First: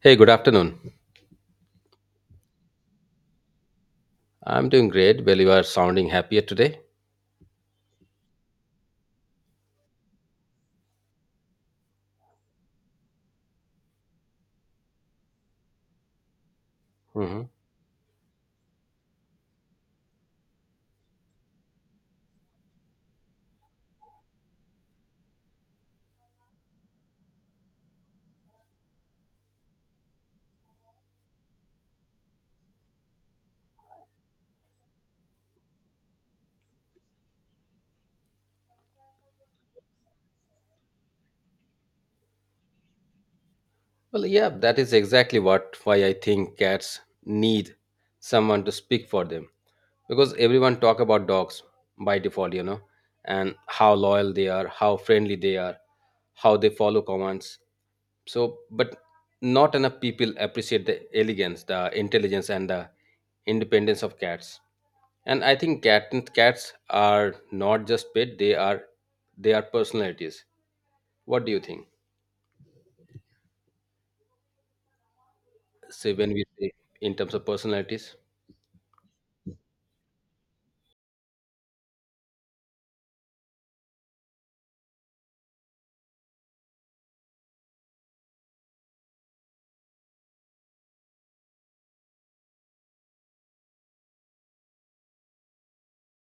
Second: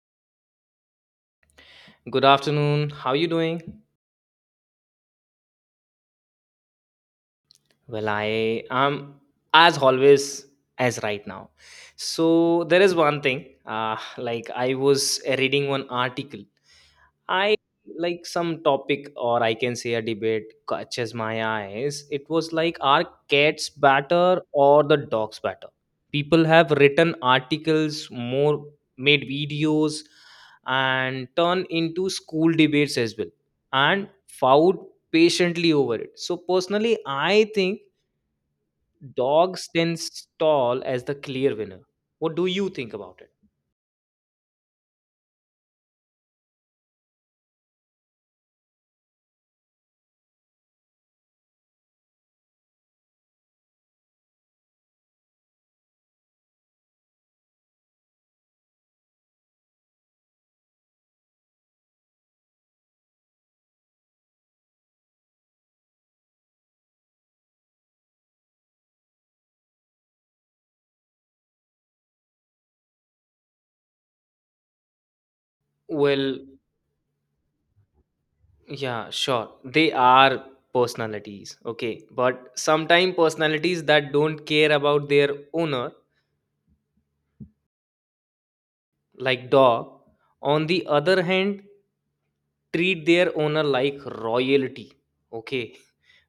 Hey, good afternoon. Good afternoon. How you doing? I'm doing great. Well, you are sounding happier today. Well, I am as always as right now. So there is one thing. Like I was reading one article, Mhm. I like some topic, or I can say a debate catches my eyes. It was like, are cats better or the dogs better? People have written articles, more, made videos, and turn into school debates as well, and fought patiently over it. So personally I think dogs stands tall as the clear winner. What do you think about it? Well, yeah, that is exactly what why I think cats need someone to speak for them, because everyone talk about dogs by default, you know, and how loyal they are, how friendly they are, how they follow commands. But not enough people appreciate the elegance, the intelligence and the independence of cats. And I think cats are not just pet, they are personalities. What do you think? So, when Well, we say in terms of personalities… yeah, sure. They are personalities, okay? But sometimes personalities that don't care about their owner, like dog, on the other hand, treat their owner like royalty, okay?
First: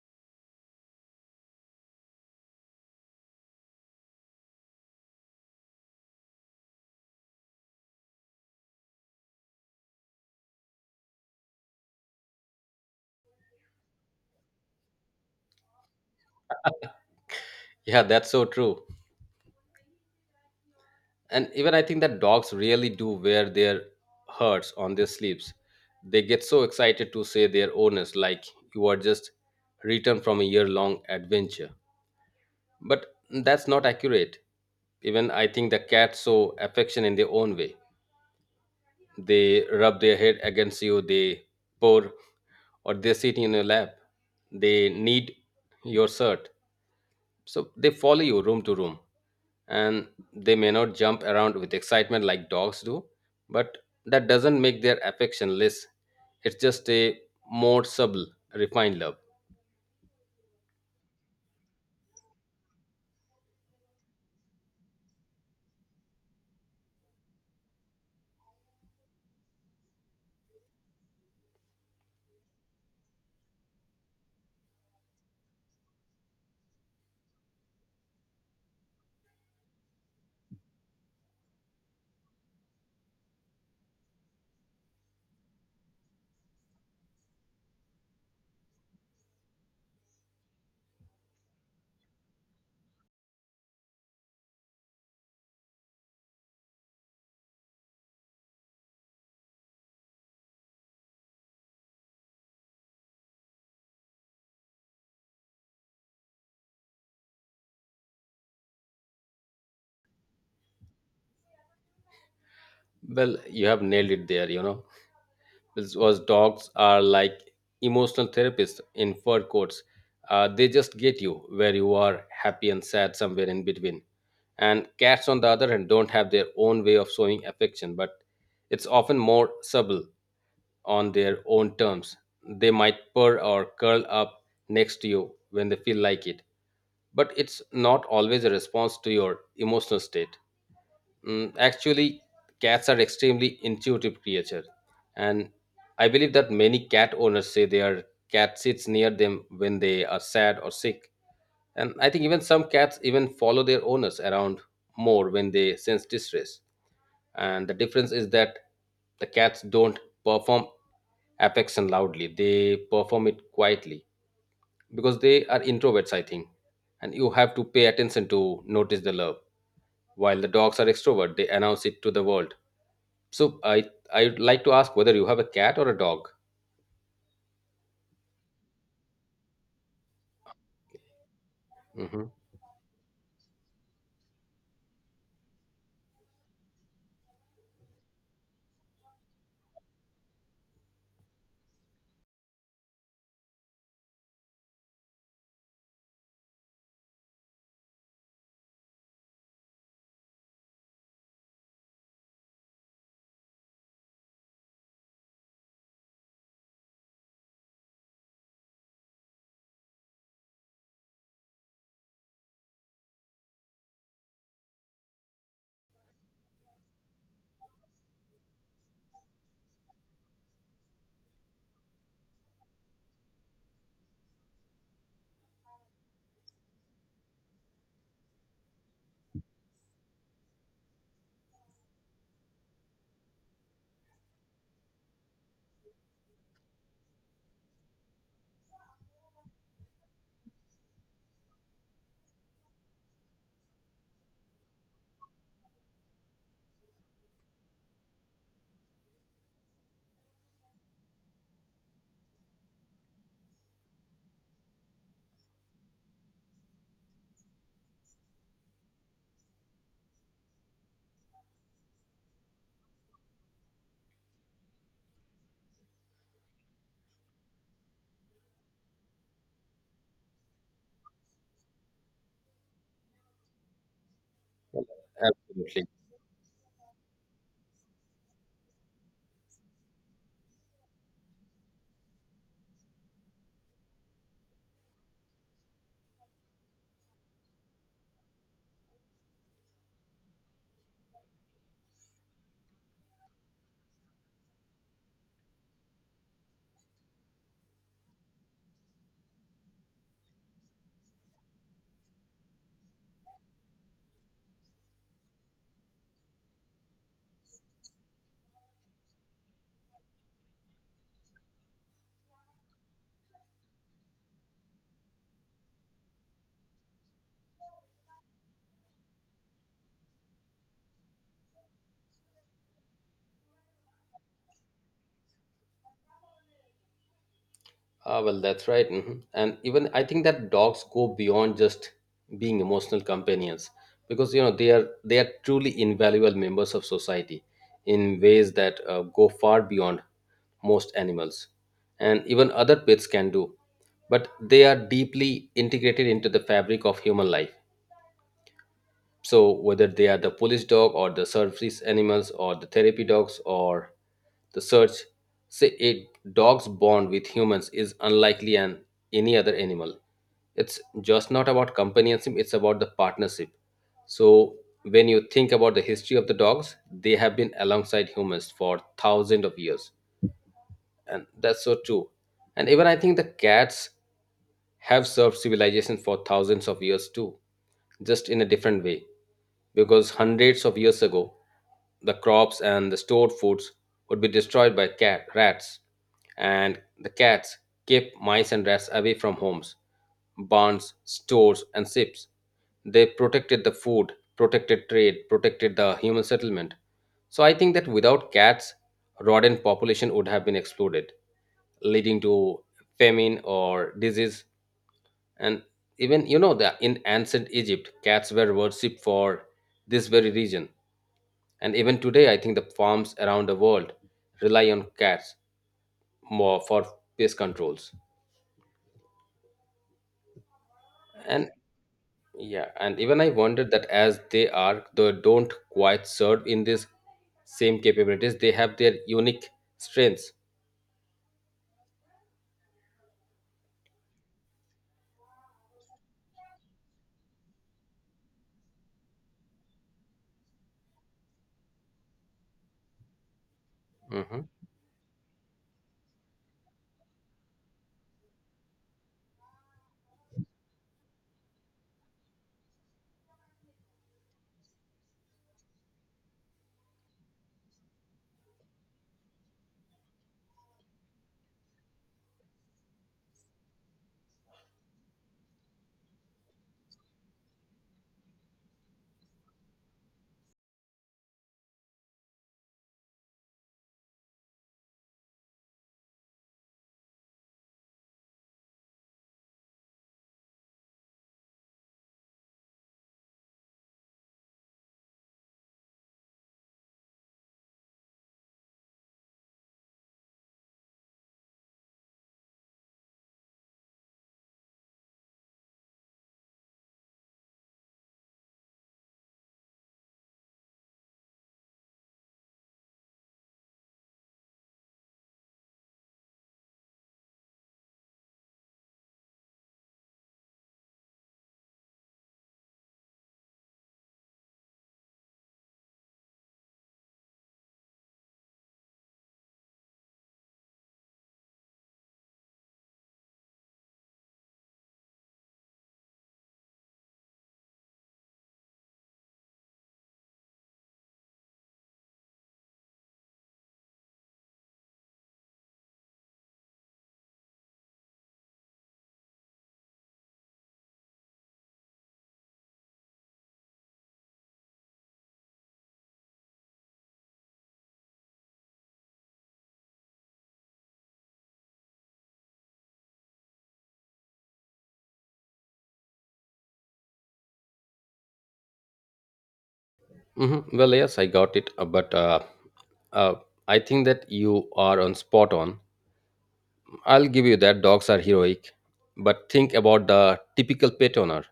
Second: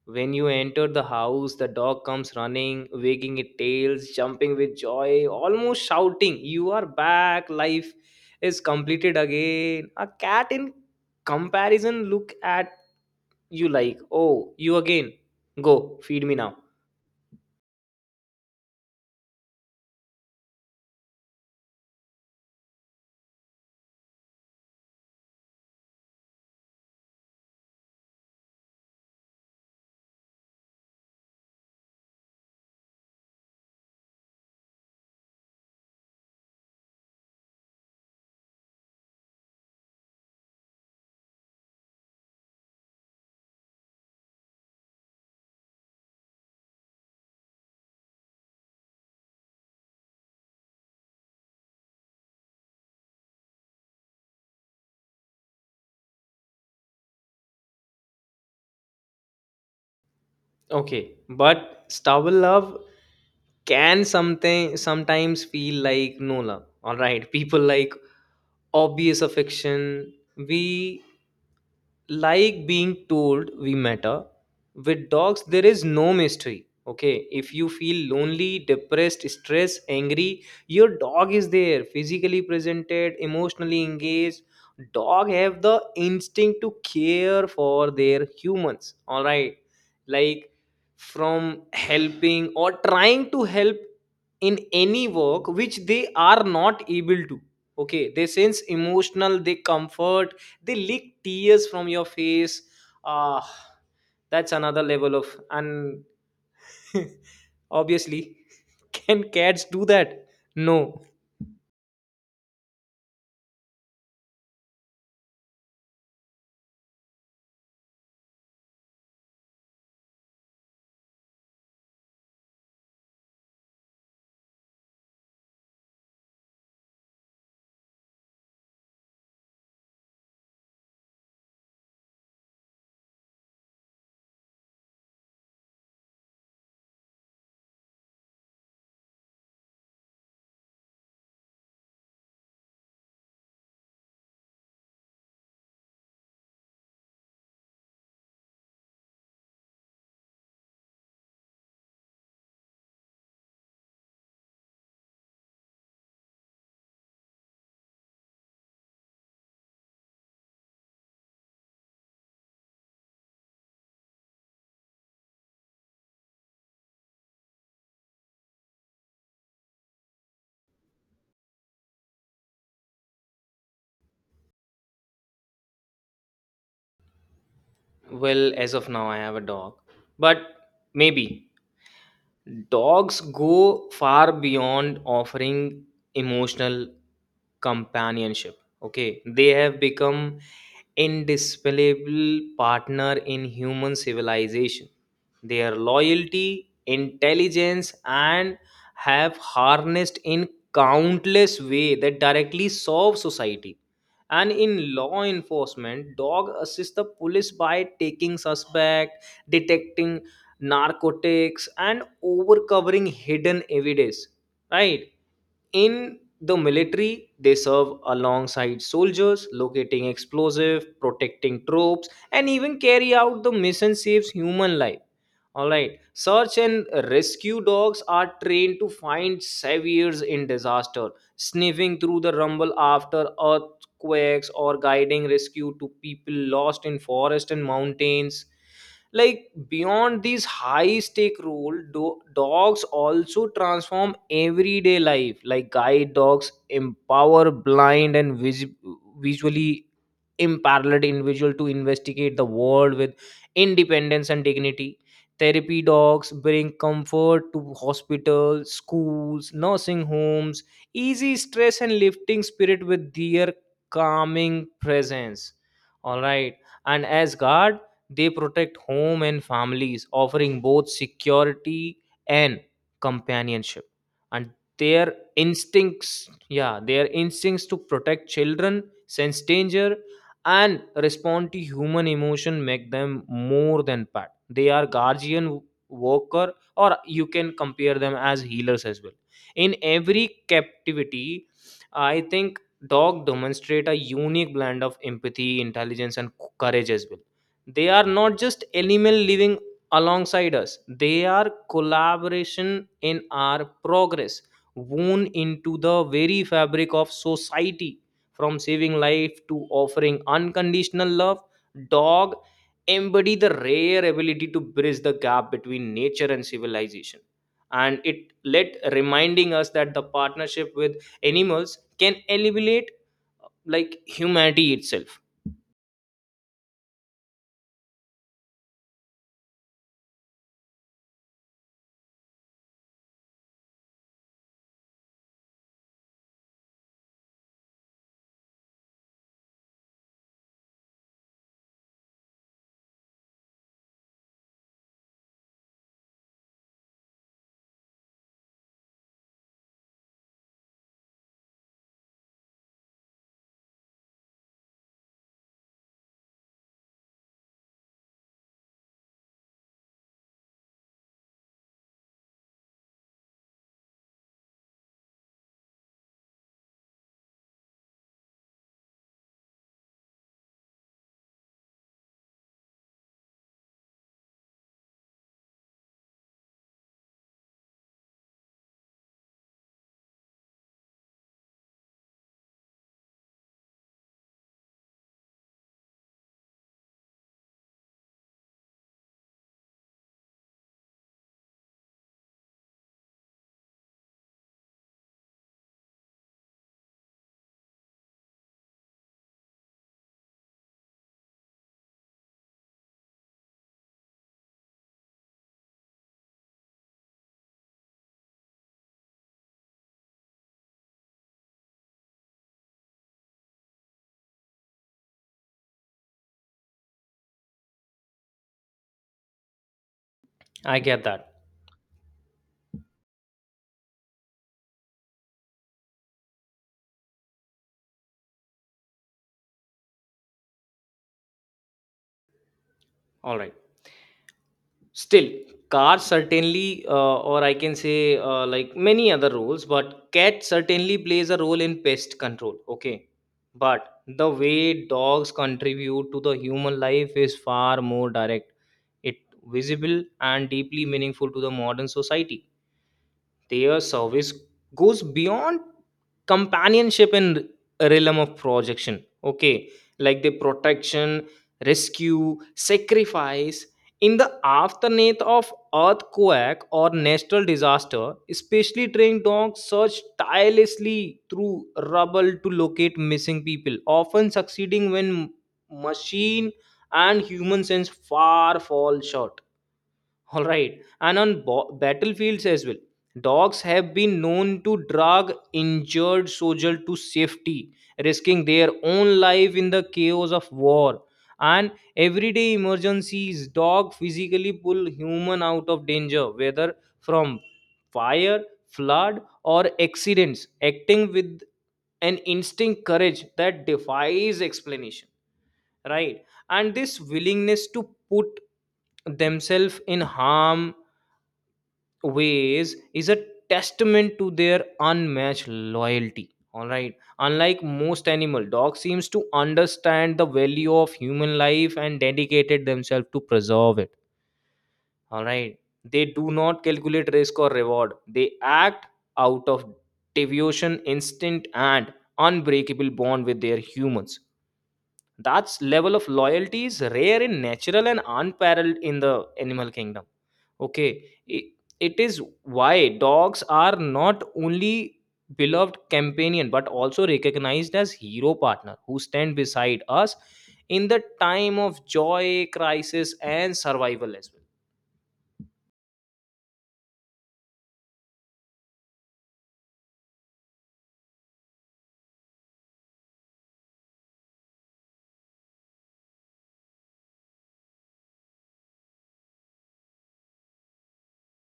When you enter the house, the dog comes running, wagging its tails, jumping with joy, almost shouting, you are back, life is completed again. A cat, in comparison, look at you like, oh, you again. Go, feed me now. Yeah, that's so true. And even I think that dogs really do wear their hurts on their sleeves. They get so excited to say their owners, like you are just returned from a year long adventure. But that's not accurate. Even I think the cats show affection in their own way. They rub their head against you, they purr, or they sit in your lap. They need your shirt. So they follow you room to room. And they may not jump around with excitement like dogs do, but that doesn't make their affection less. It's just a more subtle, refined love. Okay. But stubble love can something sometimes feel like no love. Alright. People like obvious affection. We like being told we matter. With dogs there is no mystery, okay? If you feel lonely, depressed, stressed, angry, your dog is there, physically presented, emotionally engaged. Dog have the instinct to care for their humans, all right? Like from helping or trying to help in any work which they are not able to, okay? They sense emotional, they comfort, they leak tears from your face. Ah, that's another level of, and obviously can cats do that? No. Well, you have nailed it there, you know. This was dogs are like emotional therapists in fur coats. They just get you where you are, happy and sad, somewhere in between. And cats, on the other hand, don't have their own way of showing affection, but it's often more subtle, on their own terms. They might purr or curl up next to you when they feel like it, but it's not always a response to your emotional state. Actually, cats are extremely intuitive creature, and I believe that many cat owners say their cat sits near them when they are sad or sick. And I think even some cats even follow their owners around more when they sense distress. And the difference is that the cats don't perform affection loudly; they perform it quietly because they are introverts, I think. And you have to pay attention to notice the love, while the dogs are extrovert, they announce it to the world. So I'd like to ask whether you have a cat or a dog. Well, as of now I have a dog, but maybe. Hmm. Dogs go far beyond offering emotional companionship. Okay, they have become indispensable partner in human civilization. Their loyalty, intelligence, and have harnessed in countless way that directly serve society. And in law enforcement, dog assist the police by taking suspect, detecting narcotics, and overcovering hidden evidence, right? In the military they serve alongside soldiers, locating explosive, protecting troops, and even carry out the mission saves human life, all right? Search and rescue dogs are trained to find saviors in disaster, sniffing through the rumble after earthquakes or guiding rescue to people lost in forest and mountains. Like, beyond these high stake role, dogs also transform everyday life. Like guide dogs empower blind and visually imparalleled individual to investigate the world with independence and dignity. Therapy dogs bring comfort to hospitals, schools, nursing homes, easy stress and lifting spirit with their calming presence. All right. And as God, they protect home and families, offering both security and companionship. And their Absolutely. instincts, yeah, their instincts to protect children, sense danger, and respond to human emotion make them more than pet. They are guardian, worker, or you can compare them as healers as well. In every captivity, I think dog demonstrate a unique blend of empathy, intelligence, and courage as well. They are not just animal living alongside us, they are collaboration in our progress, woven into the very fabric of society. From saving life to offering unconditional love, dog embody the rare ability to bridge the gap between nature and civilization. And it let reminding us that the partnership with animals can alleviate like humanity itself. Ah, well, that's right. Hmm. And even I think that dogs go beyond just being emotional companions, because you know they are truly invaluable members of society in ways that go far beyond most animals and even other pets can do. But they are deeply integrated into the fabric of human life. So, whether they are the police dog or the service animals or the therapy dogs or the search, say a dog's bond with humans is unlikely than any other animal. It's just not about companionship, it's about the partnership. So, when you think about the history of the dogs, they have been alongside humans for thousands of years. And that's so true. And even I think the cats have served civilization for thousands of years too, just in a different way, because hundreds of years ago, the crops and the stored foods would be destroyed by cat rats, and the cats kept mice and rats away from homes, barns, stores, and ships. They protected the food, protected trade, protected the human settlement. So I think that without cats, rodent population would have been exploded, leading to famine or disease. And even you know that in ancient Egypt, cats were worshipped for this very reason. And even today, I think the farms around the world rely on cats more for pest controls. I get that. And yeah, and even I wondered that as they are, they don't quite serve in this same capabilities. They have their unique strengths. All right. Still, cars certainly, or I can say like many other roles, but cat certainly plays a role in pest control. Okay. But the Hmm. way dogs contribute to the human life is far more direct, it visible and deeply meaningful to the modern society. Their service goes beyond companionship in realm of projection. Okay, like the protection, rescue, sacrifice in the aftermath of earthquake or natural disaster. Especially trained dogs search tirelessly through rubble to locate missing people, often succeeding when machine and human sense far fall short, all right. And on battlefields as well, dogs have been known to drag injured soldiers to safety, risking their own life in the chaos of war. And everyday emergencies, dog physically pull human out of danger, whether from fire, flood, or accidents, acting with an instinct courage that defies explanation, right? And this willingness to put themselves in harm ways is a testament to their unmatched loyalty. All right, unlike most animal, dog seems to understand the value of human life and dedicated themselves to preserve it, all right? They do not calculate risk or reward, they act out of devotion, instinct, and unbreakable bond with their humans. That level of loyalty is rare in natural and unparalleled in the animal kingdom. Okay, it is why dogs are not only beloved companion but also recognized as hero partner who stand beside us in the time of joy, crisis, and survival as well. Hmm. Well, yes, I got it, but uh, I think that you are on spot on. I'll give you that dogs are heroic, but think about the typical pet owner.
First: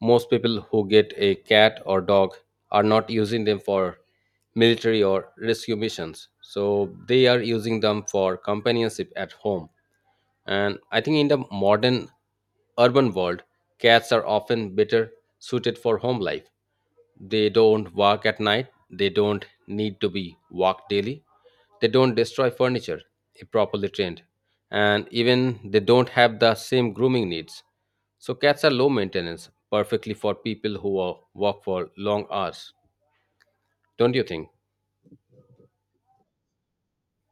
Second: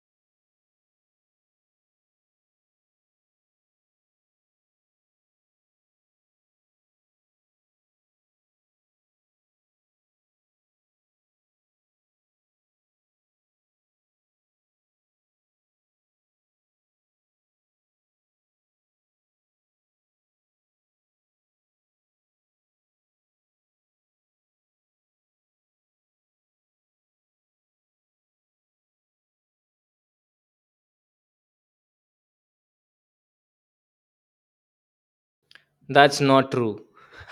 Most people who get a cat or dog are not using them for military or rescue missions. So they are using them for companionship at home. And I think in the modern urban world, cats are often better suited for home life. They don't walk at night. They don't need to be walked daily. They don't destroy furniture if properly trained. And even they don't have the same grooming needs. So cats are low maintenance, perfectly for people who are, walk for long hours. Don't you think? That's not true.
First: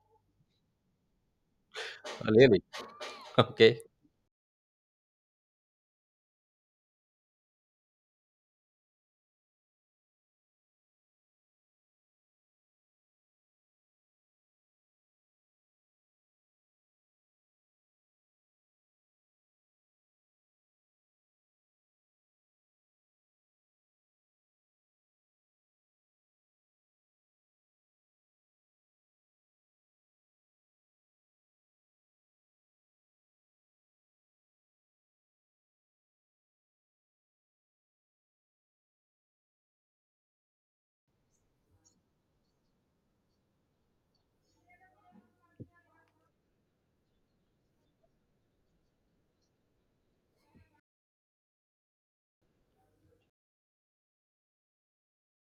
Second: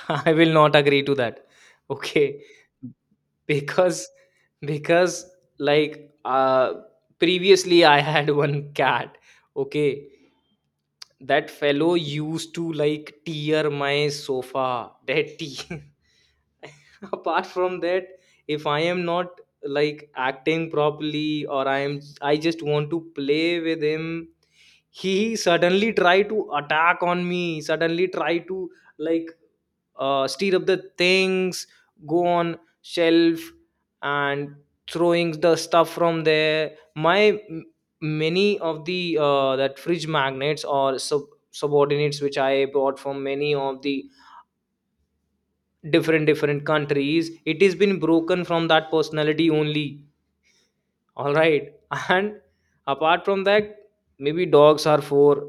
I will not agree to that. Okay. Really? Okay. because because, like, uh previously I had one cat, okay? That fellow used to like tear my sofa, that tea. Apart from that, if I am not like acting properly, or I am, I just want to play with him, he suddenly try to attack on me, suddenly try to, like, stir up the things, go on shelf and throwing the stuff from there. My m- many of the that fridge magnets or subordinates which I bought from many of the different different countries, it has been broken from that personality only, all right. And apart from that, maybe dogs are for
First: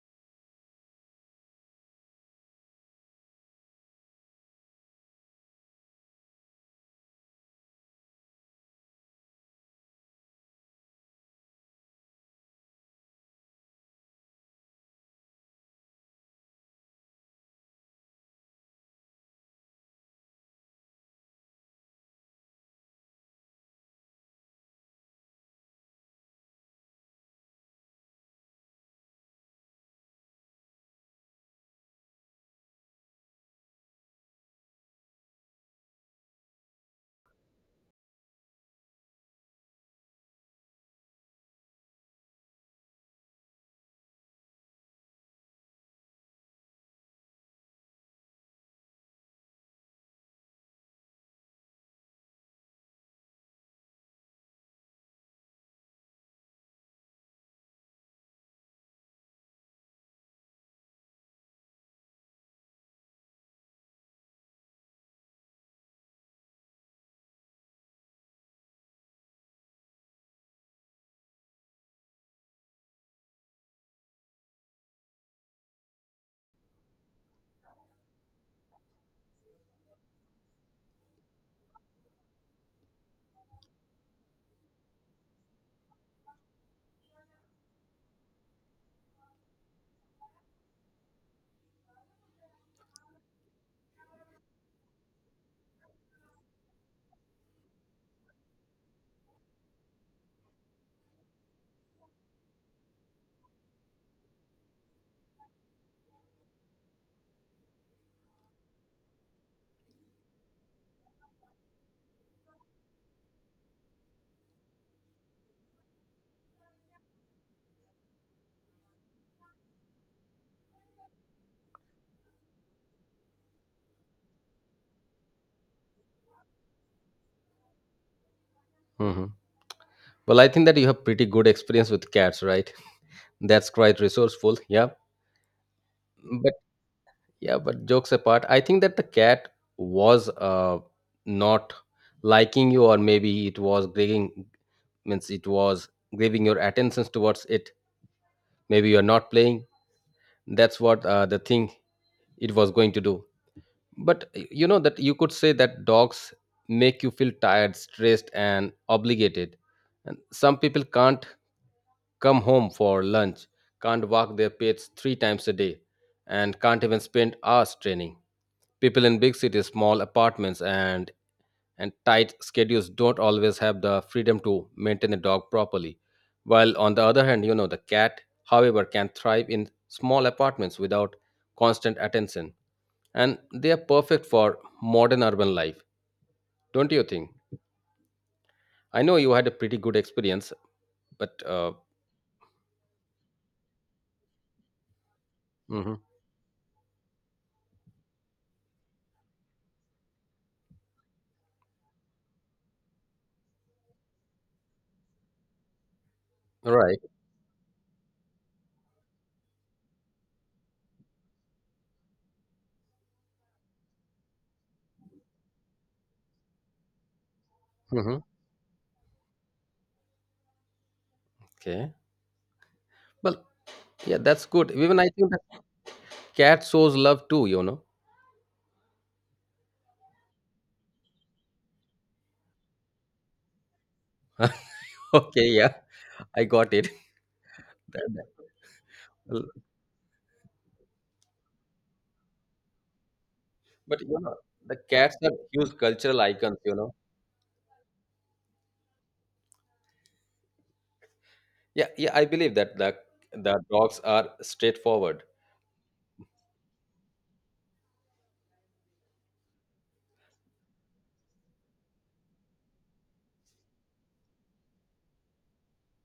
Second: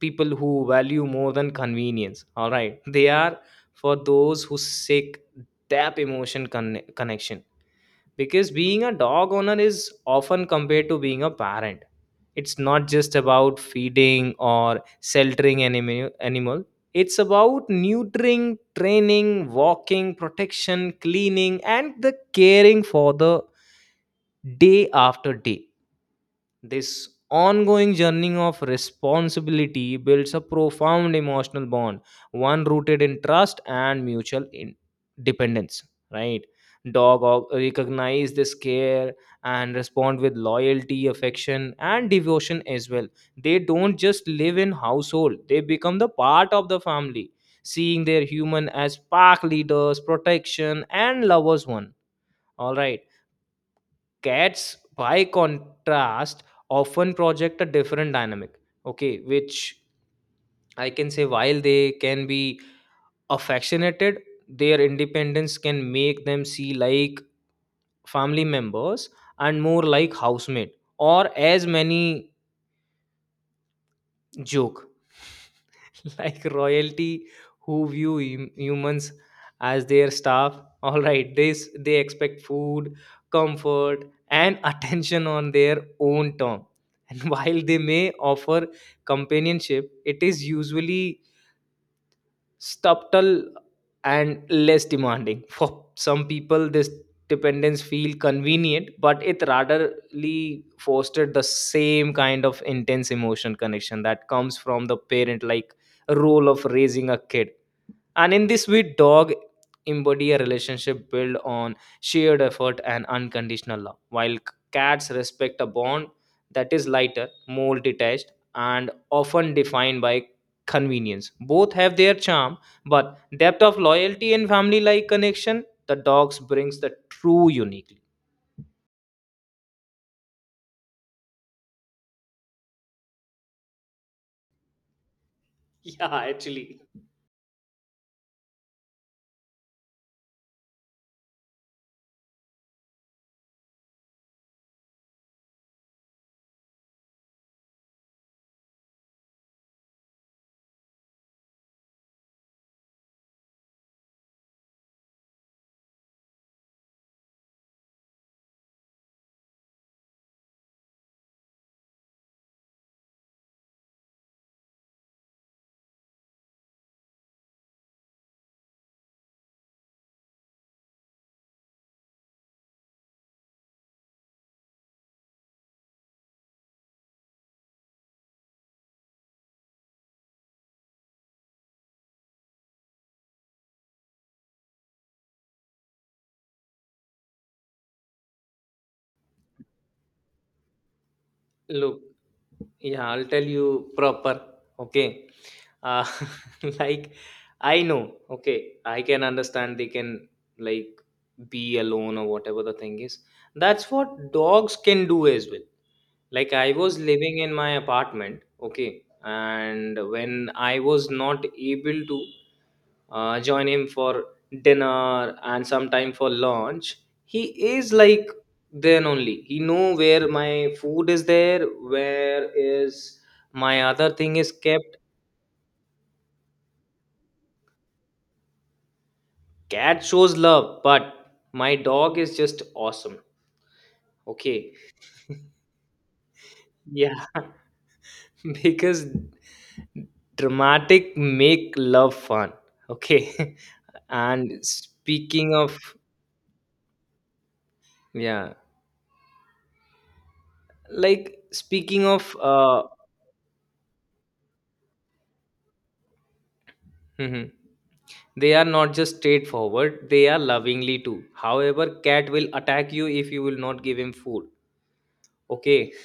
people who value more than convenience. All right, they are for those who seek deep emotion connection, because being a dog owner is often compared to being a parent. It's not just about feeding or sheltering animal, it's about neutering, training, walking, protection, cleaning, and the caring for the day after day. This ongoing journey of responsibility builds a profound emotional bond, one rooted in trust and mutual in- dependence. Right? Dog recognize this care and respond with loyalty, affection, and devotion as well. They don't just live in household; they become the part of the family, seeing their human as pack leaders, protection, and lovers one. All right. Cats, by contrast, often project a different dynamic, okay, which I can say, while they can be affectionated, their independence can make them see like family members and more like housemate, or as many joke like royalty who view humans as their staff. All right, they expect food, comfort, and attention on their own term, and while they may offer companionship, it is usually subtle and less demanding. For some people, this dependence feel convenient, but it ratherly fostered the same kind of intense emotion connection that comes from the parent, like role of raising a kid. And in this way, dog embody a relationship built on shared effort and unconditional love, while cats respect a bond that is lighter, more detached, and often defined by convenience. Both have their charm, but depth of loyalty and family like connection the dogs brings the true uniquely. Hmm. Well, I think that you have pretty good experience with cats, right? That's quite resourceful. Yeah. Yeah, actually. Yeah, but jokes apart, I think that the cat was not liking you, or maybe it was grabbing, means it was grabbing your attentions towards it. Maybe you're not playing. That's what the thing it was going to do. But you know that you could say that dogs make you feel tired, stressed, and obligated. And some people can't come home for lunch, can't walk their pets three times a day, and can't even spend hours training. People in big cities, small apartments, and tight schedules don't always have the freedom to maintain a dog properly. While on the other hand, you know, the cat, however, can thrive in small apartments without constant attention. And they are perfect for modern urban life, don't you think? I know you had a pretty good experience, but Look, yeah, I'll tell you proper. Okay. mhm. Uh, like, I know, okay, I can understand they can, like, be alone or whatever the thing is. That's what dogs can do as well. Like, I Right. was living in my apartment, okay, and when I was not able to join him for dinner and sometime for lunch, he is Hmm. like, then only he know where my food is there, Okay. where is Well, my other yeah, thing that's is good. kept. Even I think that cat shows love too, you know. Cat shows love, but my dog is just awesome, okay? Okay, yeah, I got it. Yeah, That- because that- dramatic make love fun, okay. But you know, And the cats are speaking of, huge cultural icons, you know. yeah, like Yeah, speaking yeah, I of believe that the dogs are straightforward. mhm. They are not just straightforward, they are lovingly too. However, cat will attack you if you will not give him food. Okay.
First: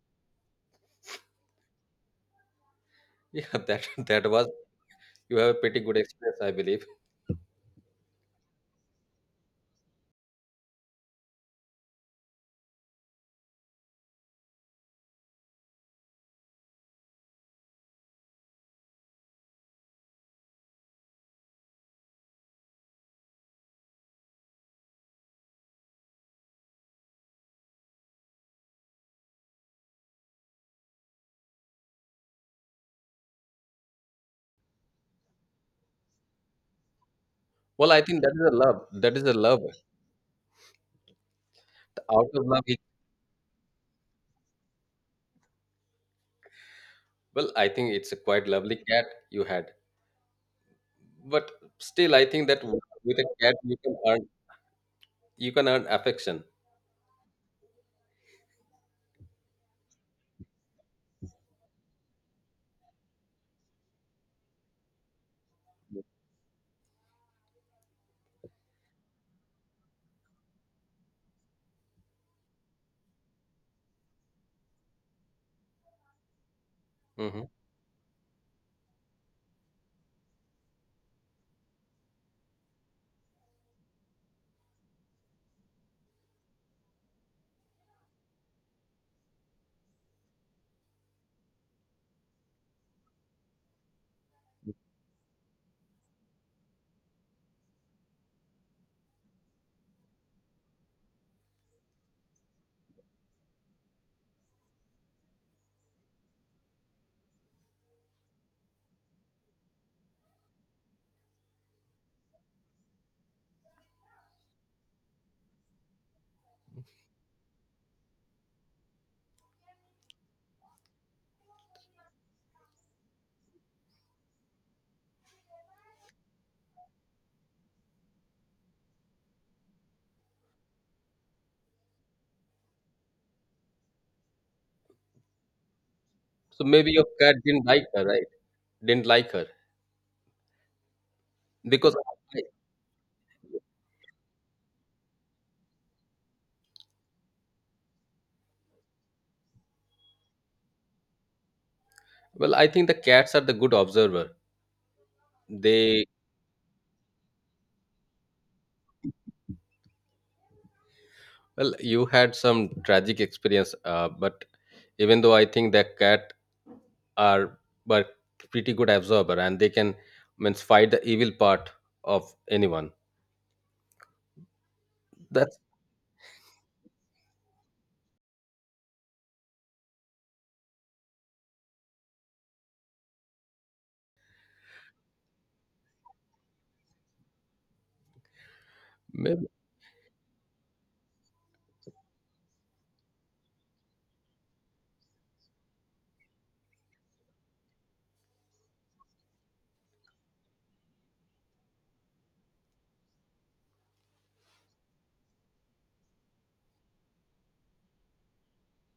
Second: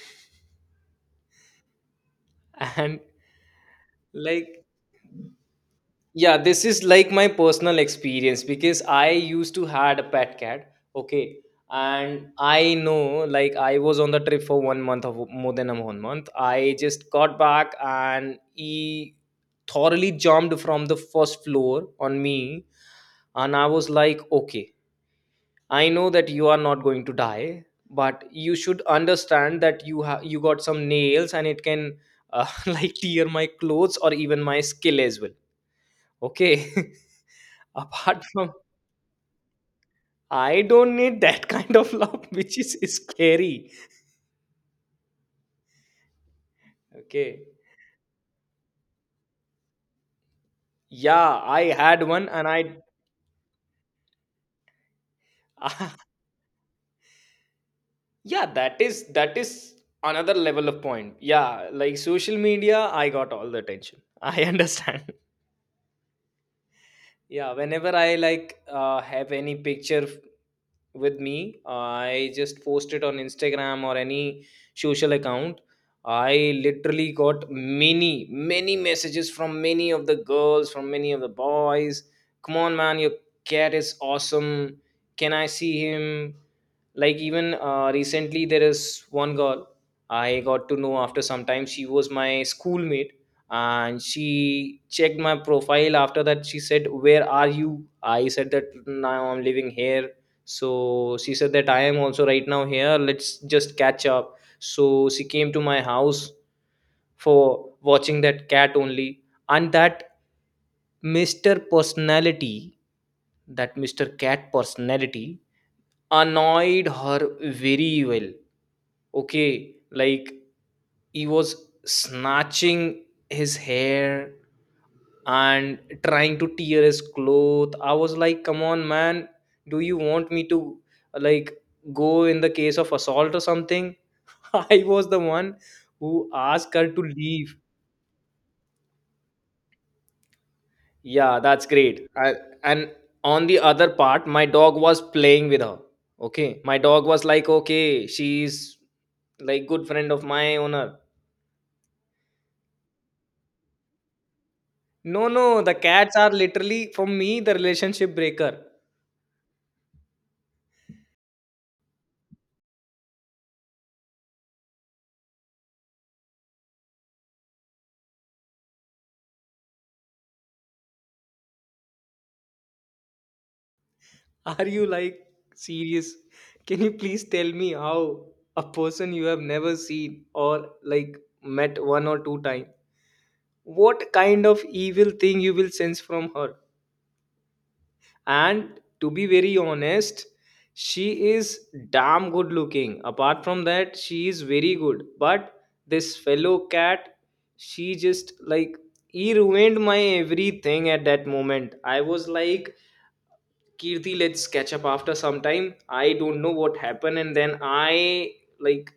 And, Yeah, that that was, like, you have a pretty good yeah, experience, I this is believe. like my personal experience because I used to had a pet cat, okay. And I know, like, I was on the trip for one month, of more than a one month. I just got back and he thoroughly jumped from the first floor on me, and I was like, okay, I know that you are not going to die, but you should understand that you have, you got some nails and it can like tear my clothes or even my skill as well. Okay. Well, I think Apart that is from, a love. That is a love. I don't need that kind of The out love, of which love. is It- scary. Okay. Well, I think it's a quite lovely cat you had. Yeah, But I had still, I one think and that I with a cat you can earn, you can earn affection. yeah, that is another level of point. Yeah, like social media, I got all the attention. I understand. Yeah, whenever I like have any picture with me, I just post it on Instagram or any social account. I literally Hmm. got many, many messages from many of the girls, from many of the boys. Come on, man, your cat is awesome. Can I see him? Like, even recently, there is one girl I got to know after some time. She was my schoolmate and she checked my profile. After that she said, where are you? I said that now I'm living here. So she said that I am also right now here. Let's just catch up. So she came to my house for watching that cat only. And that Mr. Personality, that Mr. Cat personality, annoyed her very well. Okay, like he was snatching his hair and trying to tear his cloth. I was like, come on man, do you want me to, like, go in the case of assault or something? I was the one who So asked her maybe to your cat leave. didn't like her, right? Didn't like her Yeah, that's because, great. And on the other part my dog was playing with her. Okay, my dog was like, okay, she's like good friend of my owner. well, I think the cats are the good observer. No, no, the They, cats are literally for me the relationship breaker. well, you had some tragic experience, but even though I think that cat are but pretty good absorber, and they can means fight the evil part of anyone. Are you like That's serious? Can you please tell me how a person you have never seen or like met one or two times? What kind of evil thing you will sense from her? And to be maybe. very honest, she is damn good looking. Apart from that she is very good, but this fellow cat, she just like, he ruined my everything. At that moment I was like, Kirti, let's catch up after some time. I don't know what happened, and then I, like,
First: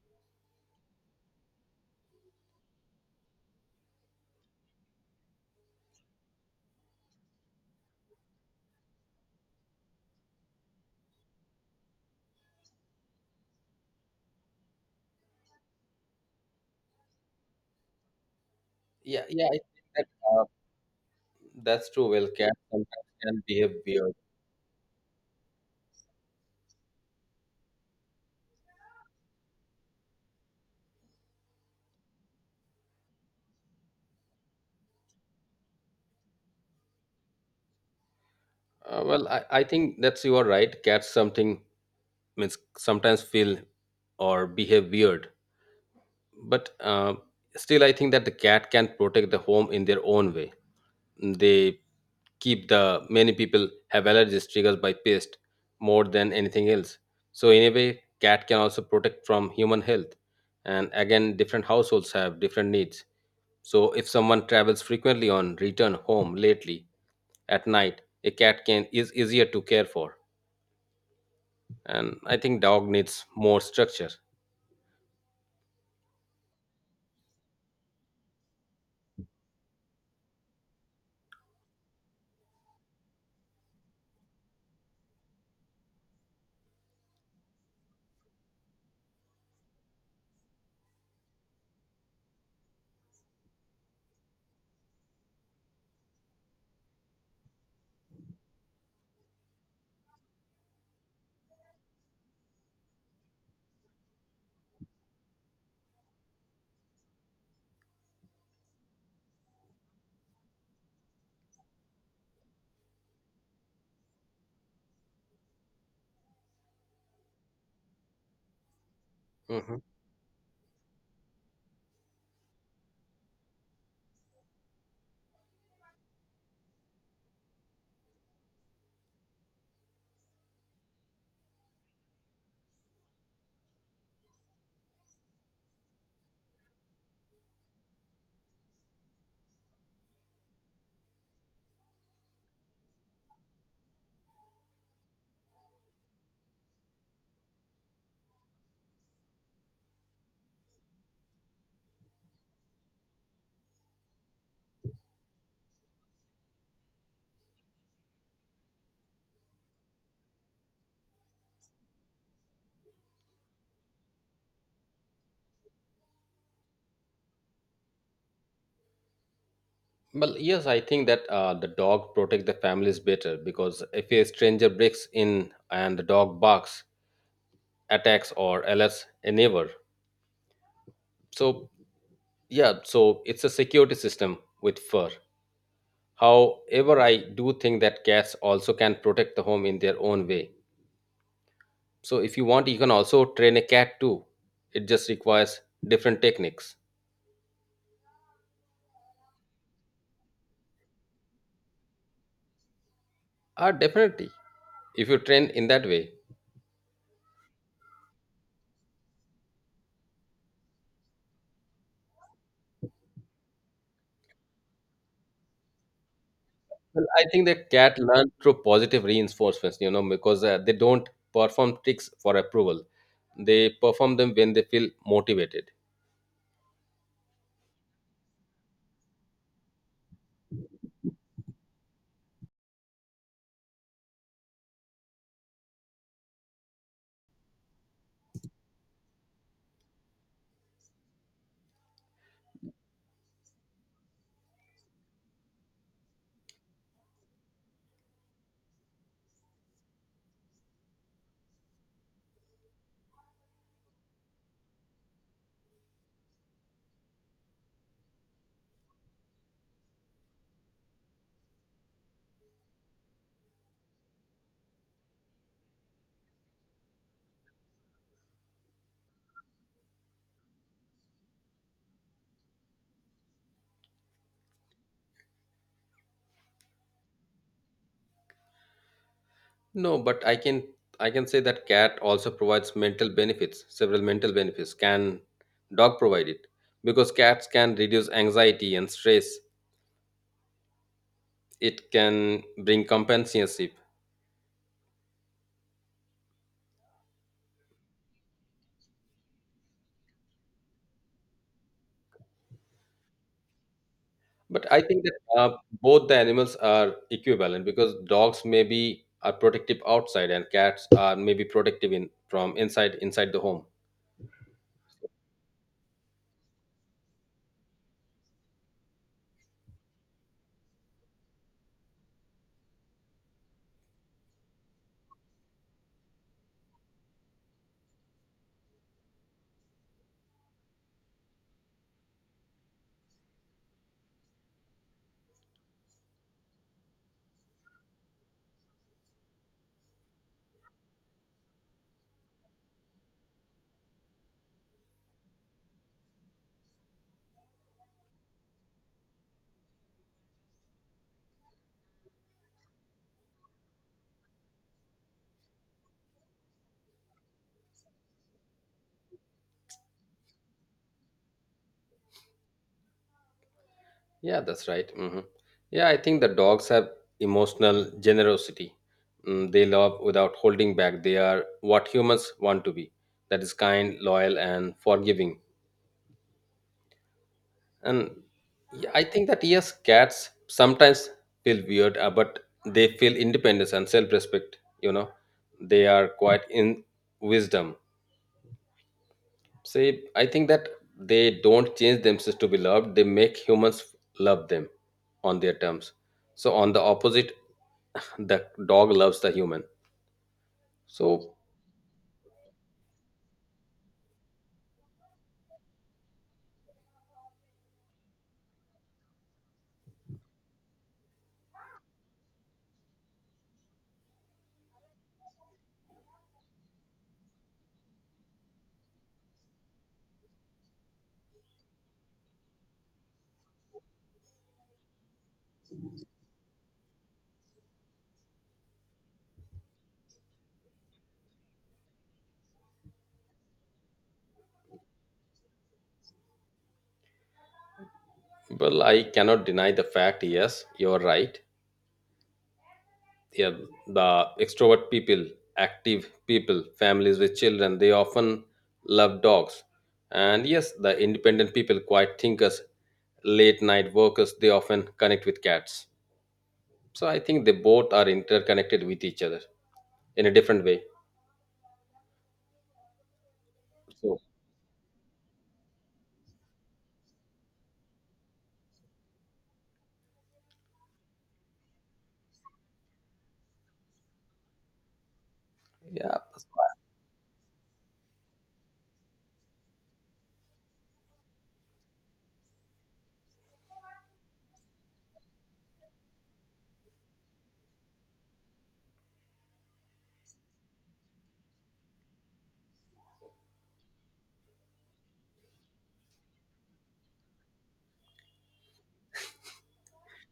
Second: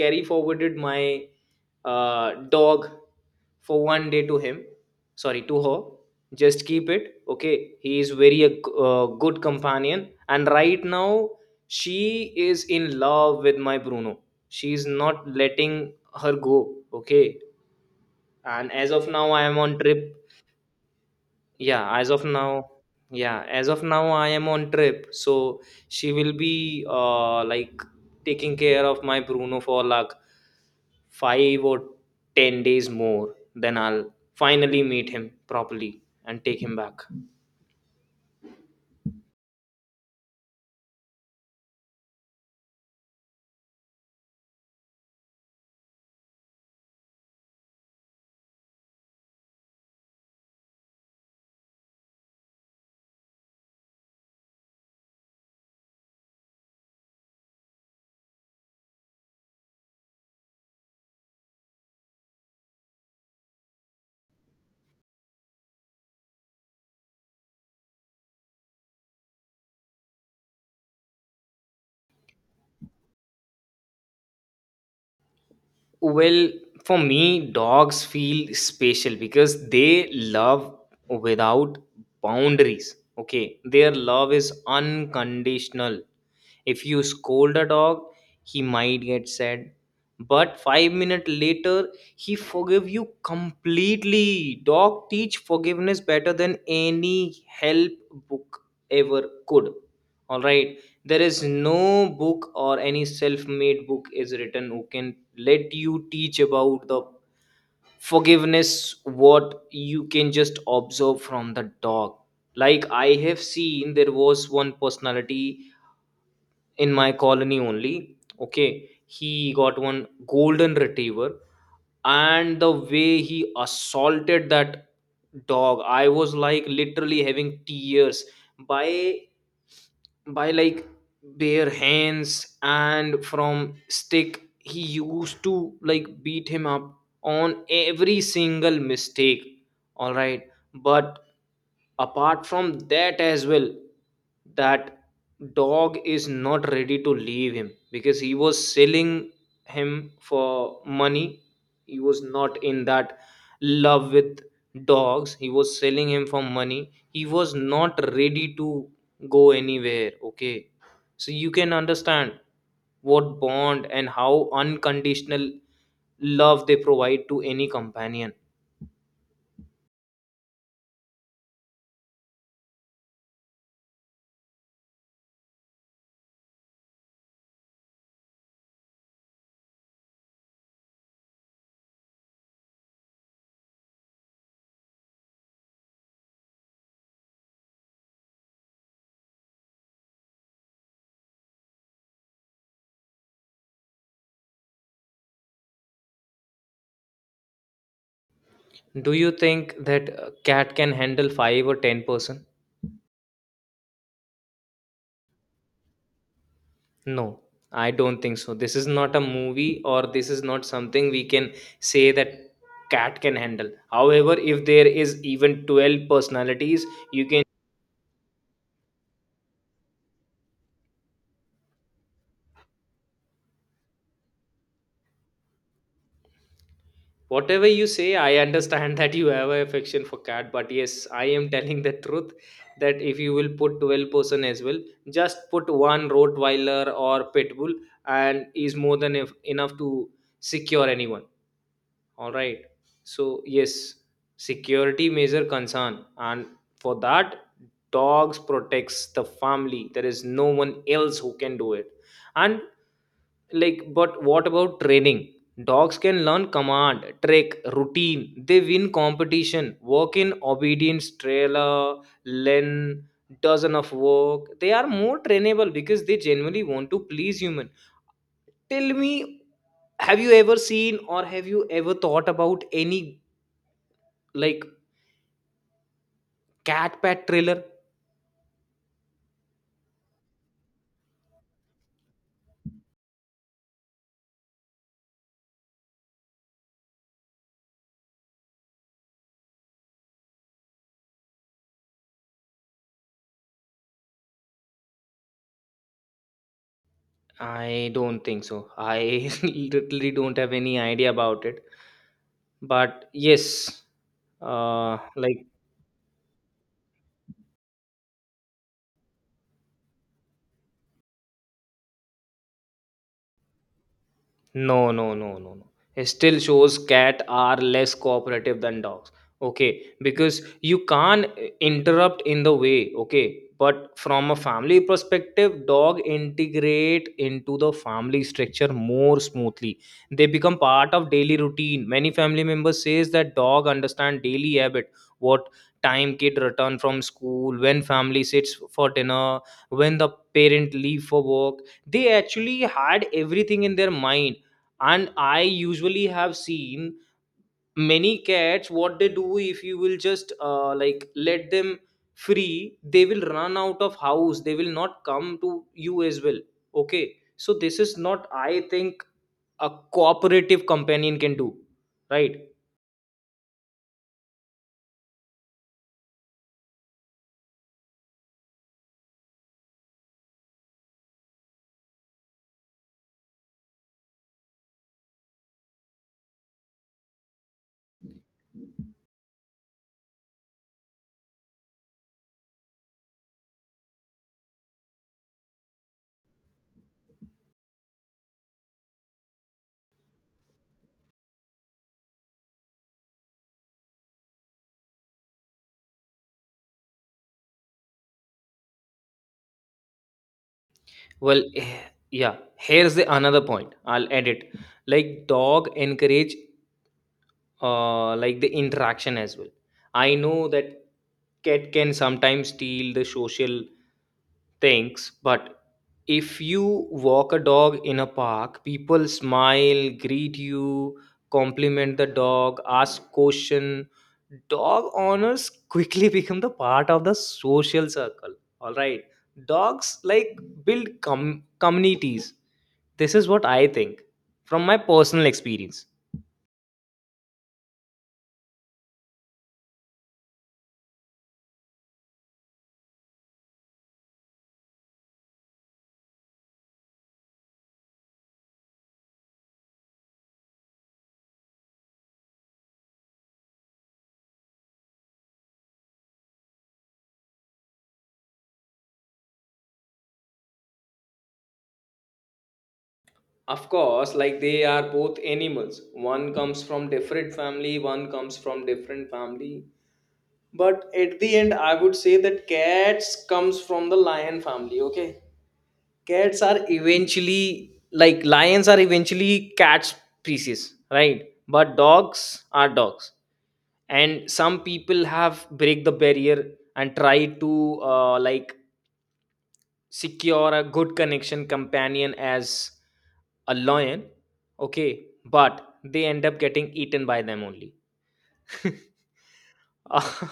carry forwarded my dog for 1 day to him, sorry, to her. Just keep it, okay, he is very a good companion. And right now she is in love with my Bruno. She is not letting her go. Okay, and as of Yeah, now I yeah, I am think on trip. that uh, that's Yeah, true. as of Well, cats now. sometimes can Yeah, as behave of now weird. I am on trip, so she will be like taking care of my Bruno for like 5 or 10 days more, then I'll finally meet him properly and take him back. Well, I think that's you are right. Cats something, means sometimes feel or behave weird, but still I think that the cat can protect the home in their own way. They keep the, many people have allergies triggered by pest more than anything else, so in a way cat can also protect from human health. And again different households have different needs. So if someone travels frequently on return home lately at night, a cat can is easier to care for. And I think dog needs more structure. Well, for me, dogs feel special because they love without boundaries. Okay, their love is unconditional. If you scold a dog, he might get sad, but 5 minutes later, he forgive you completely. Dog teach forgiveness better than any help book ever could. All right, there is no book or any self-made book is written who can let you teach about the forgiveness what you can just observe from the dog. Like, I have seen, there was one personality in my colony only, okay, he got Mhm. one golden retriever, and the way he assaulted that dog, I was like literally having tears. By, by, like, bare hands and from stick he used to like beat him up on every single mistake. All right, but apart from that as well, that dog is not ready to leave him. Because he was selling him for money, he was not in that love with dogs, he was selling him for money. He was not ready to go anywhere, okay? So you can understand what bond and how unconditional love they provide to any companion. Well, yes, I think that the dog protect the families better because if a stranger breaks in and the dog barks, attacks, or alerts a neighbor, so yeah, so it's a security system with fur. However, I do think that cats also can protect the home in their own way. So if you want, you can also train a cat too. It just requires different techniques. Do you think that a cat can handle 5 or 10 person? Ah, definitely. If you train in that way, No, I don't think so. This is not a movie, or this is not something we can say that cat can handle. However, if there is even 12 personalities, well, I you can, think that cat learn through positive reinforcements. You know, because they don't perform tricks for approval. They perform them when they feel motivated. whatever you say, I understand that you have a affection for cat, but yes, I am telling the truth that if you will put 12-person as well, just put one Rottweiler or Pitbull and is more than, if, enough to secure anyone. All right, so yes, security major concern, and for that dogs protects the family, there is no one else who can do it. And like, but what about training? Dogs can learn command, trick, routine. They win competition, work in obedience trailer, learn dozen of work. They are more trainable because they genuinely want to please human. Tell me, have you ever seen or have you ever thought about any, like, cat pet thriller? No, but I can, I can say that cat also provides mental benefits, several mental benefits. Can dog provide it? Because cats can reduce anxiety and stress. It can bring companionship. I don't think so. I literally don't have any idea about it, but yes, But I uh think that like. Both the animals are equivalent because dogs maybe are protective outside and cats are maybe protective in from inside the home. No, no, no, no, no. It still shows cat are less cooperative than dogs. Okay, because you can't interrupt in the way. Okay, but from a family perspective, dog integrate into the family structure more smoothly. They become part of daily routine. Many family members says that dog understand daily habit. What time kid return from school, when family sits for dinner, when the parent leave for work. They actually had everything in their mind. And I usually have seen many cats, what they do if you will just like let them free, they will run out of house, they will not come to you as well. Okay, so this is not, I think, a cooperative companion can do, right? Yeah, that's right. Hmm. Yeah, I think the dogs have emotional generosity. They love without holding back. They are what humans want to be. That is kind, loyal, and forgiving. And yeah, I think that yes, cats sometimes feel weird, but they feel independence and self-respect. You know, they are quite in wisdom. Say, I think that they don't change themselves to be loved. They make humans love them on their terms. So on the opposite, the dog loves the human, so Well, yeah, here's the another point I'll add it. Like, dog encourage like the interaction as well. I know that cat can sometimes steal the social things, but if you walk a dog in a park, people smile, greet you, compliment the dog, ask question. Dog owners quickly become the part of the social circle. All right, dogs like build communities. This is what I think from my personal experience. well, I cannot deny the fact, yes, you're right. Yeah, the extrovert people, active people, families with children, they often love dogs. And yes, the independent people, quiet thinkers, late night workers, they often connect with cats. So I think they both are interconnected with each other in a different way, Of course, so like they are both animals, one comes from different family one comes from different family. But at the end, I would say that cats comes from the lion family. Okay, yeah. cats are eventually, like, lions are eventually cat species, right? But dogs are dogs, and some people have break the barrier and try to, like, secure a good connection companion as a lion. Okay, but they end up getting eaten by them only.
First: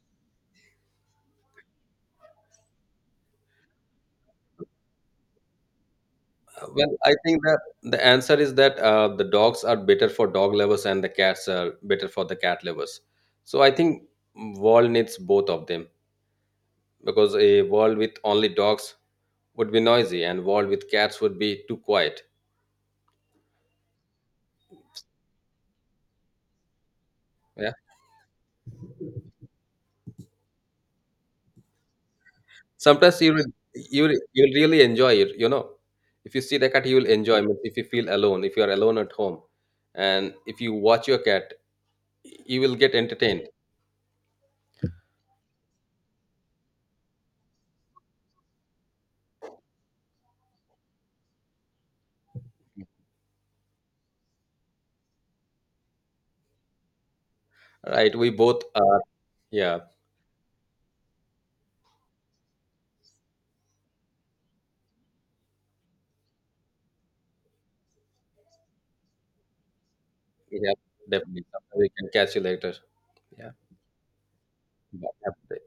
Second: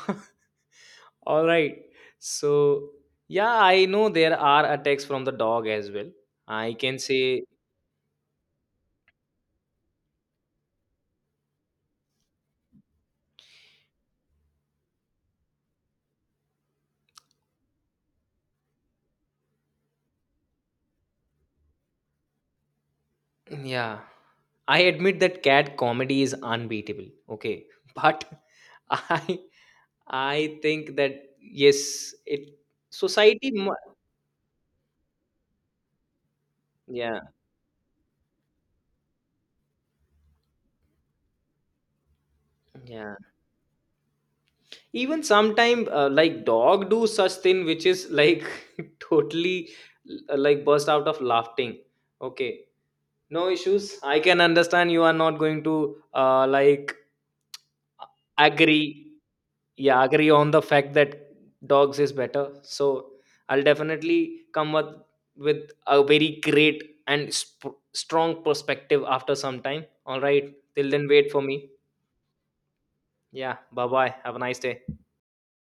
All right. So, yeah, I know there are attacks from the dog as well, I Well, can I think say. that the answer is that the dogs are better for dog lovers and the cats are better for the cat lovers. So I think world needs both of them, because a world with only dogs would be noisy and world with cats would be too quiet. Yeah, I admit that cat comedy is unbeatable. Okay. Yeah. But I I think that yes, it Sometimes you will, society you'll really enjoy it. You know, if you see the cat, you will yeah, enjoy. Means if you feel alone, if you are alone at home, and if you watch your cat, you will get yeah. entertained. Even sometime like dog do such thing which is like totally, like, burst out of laughing. Okay. No issues, I can understand you are not going to, like, Right? We both are. agree. Yeah. Yeah, agree on the fact that dogs is better. So I'll definitely come up with a very great and strong perspective after some time. All right, Yeah, till then wait for definitely. me. We can catch you later. Yeah. Yeah, bye bye, have a nice day. Bye.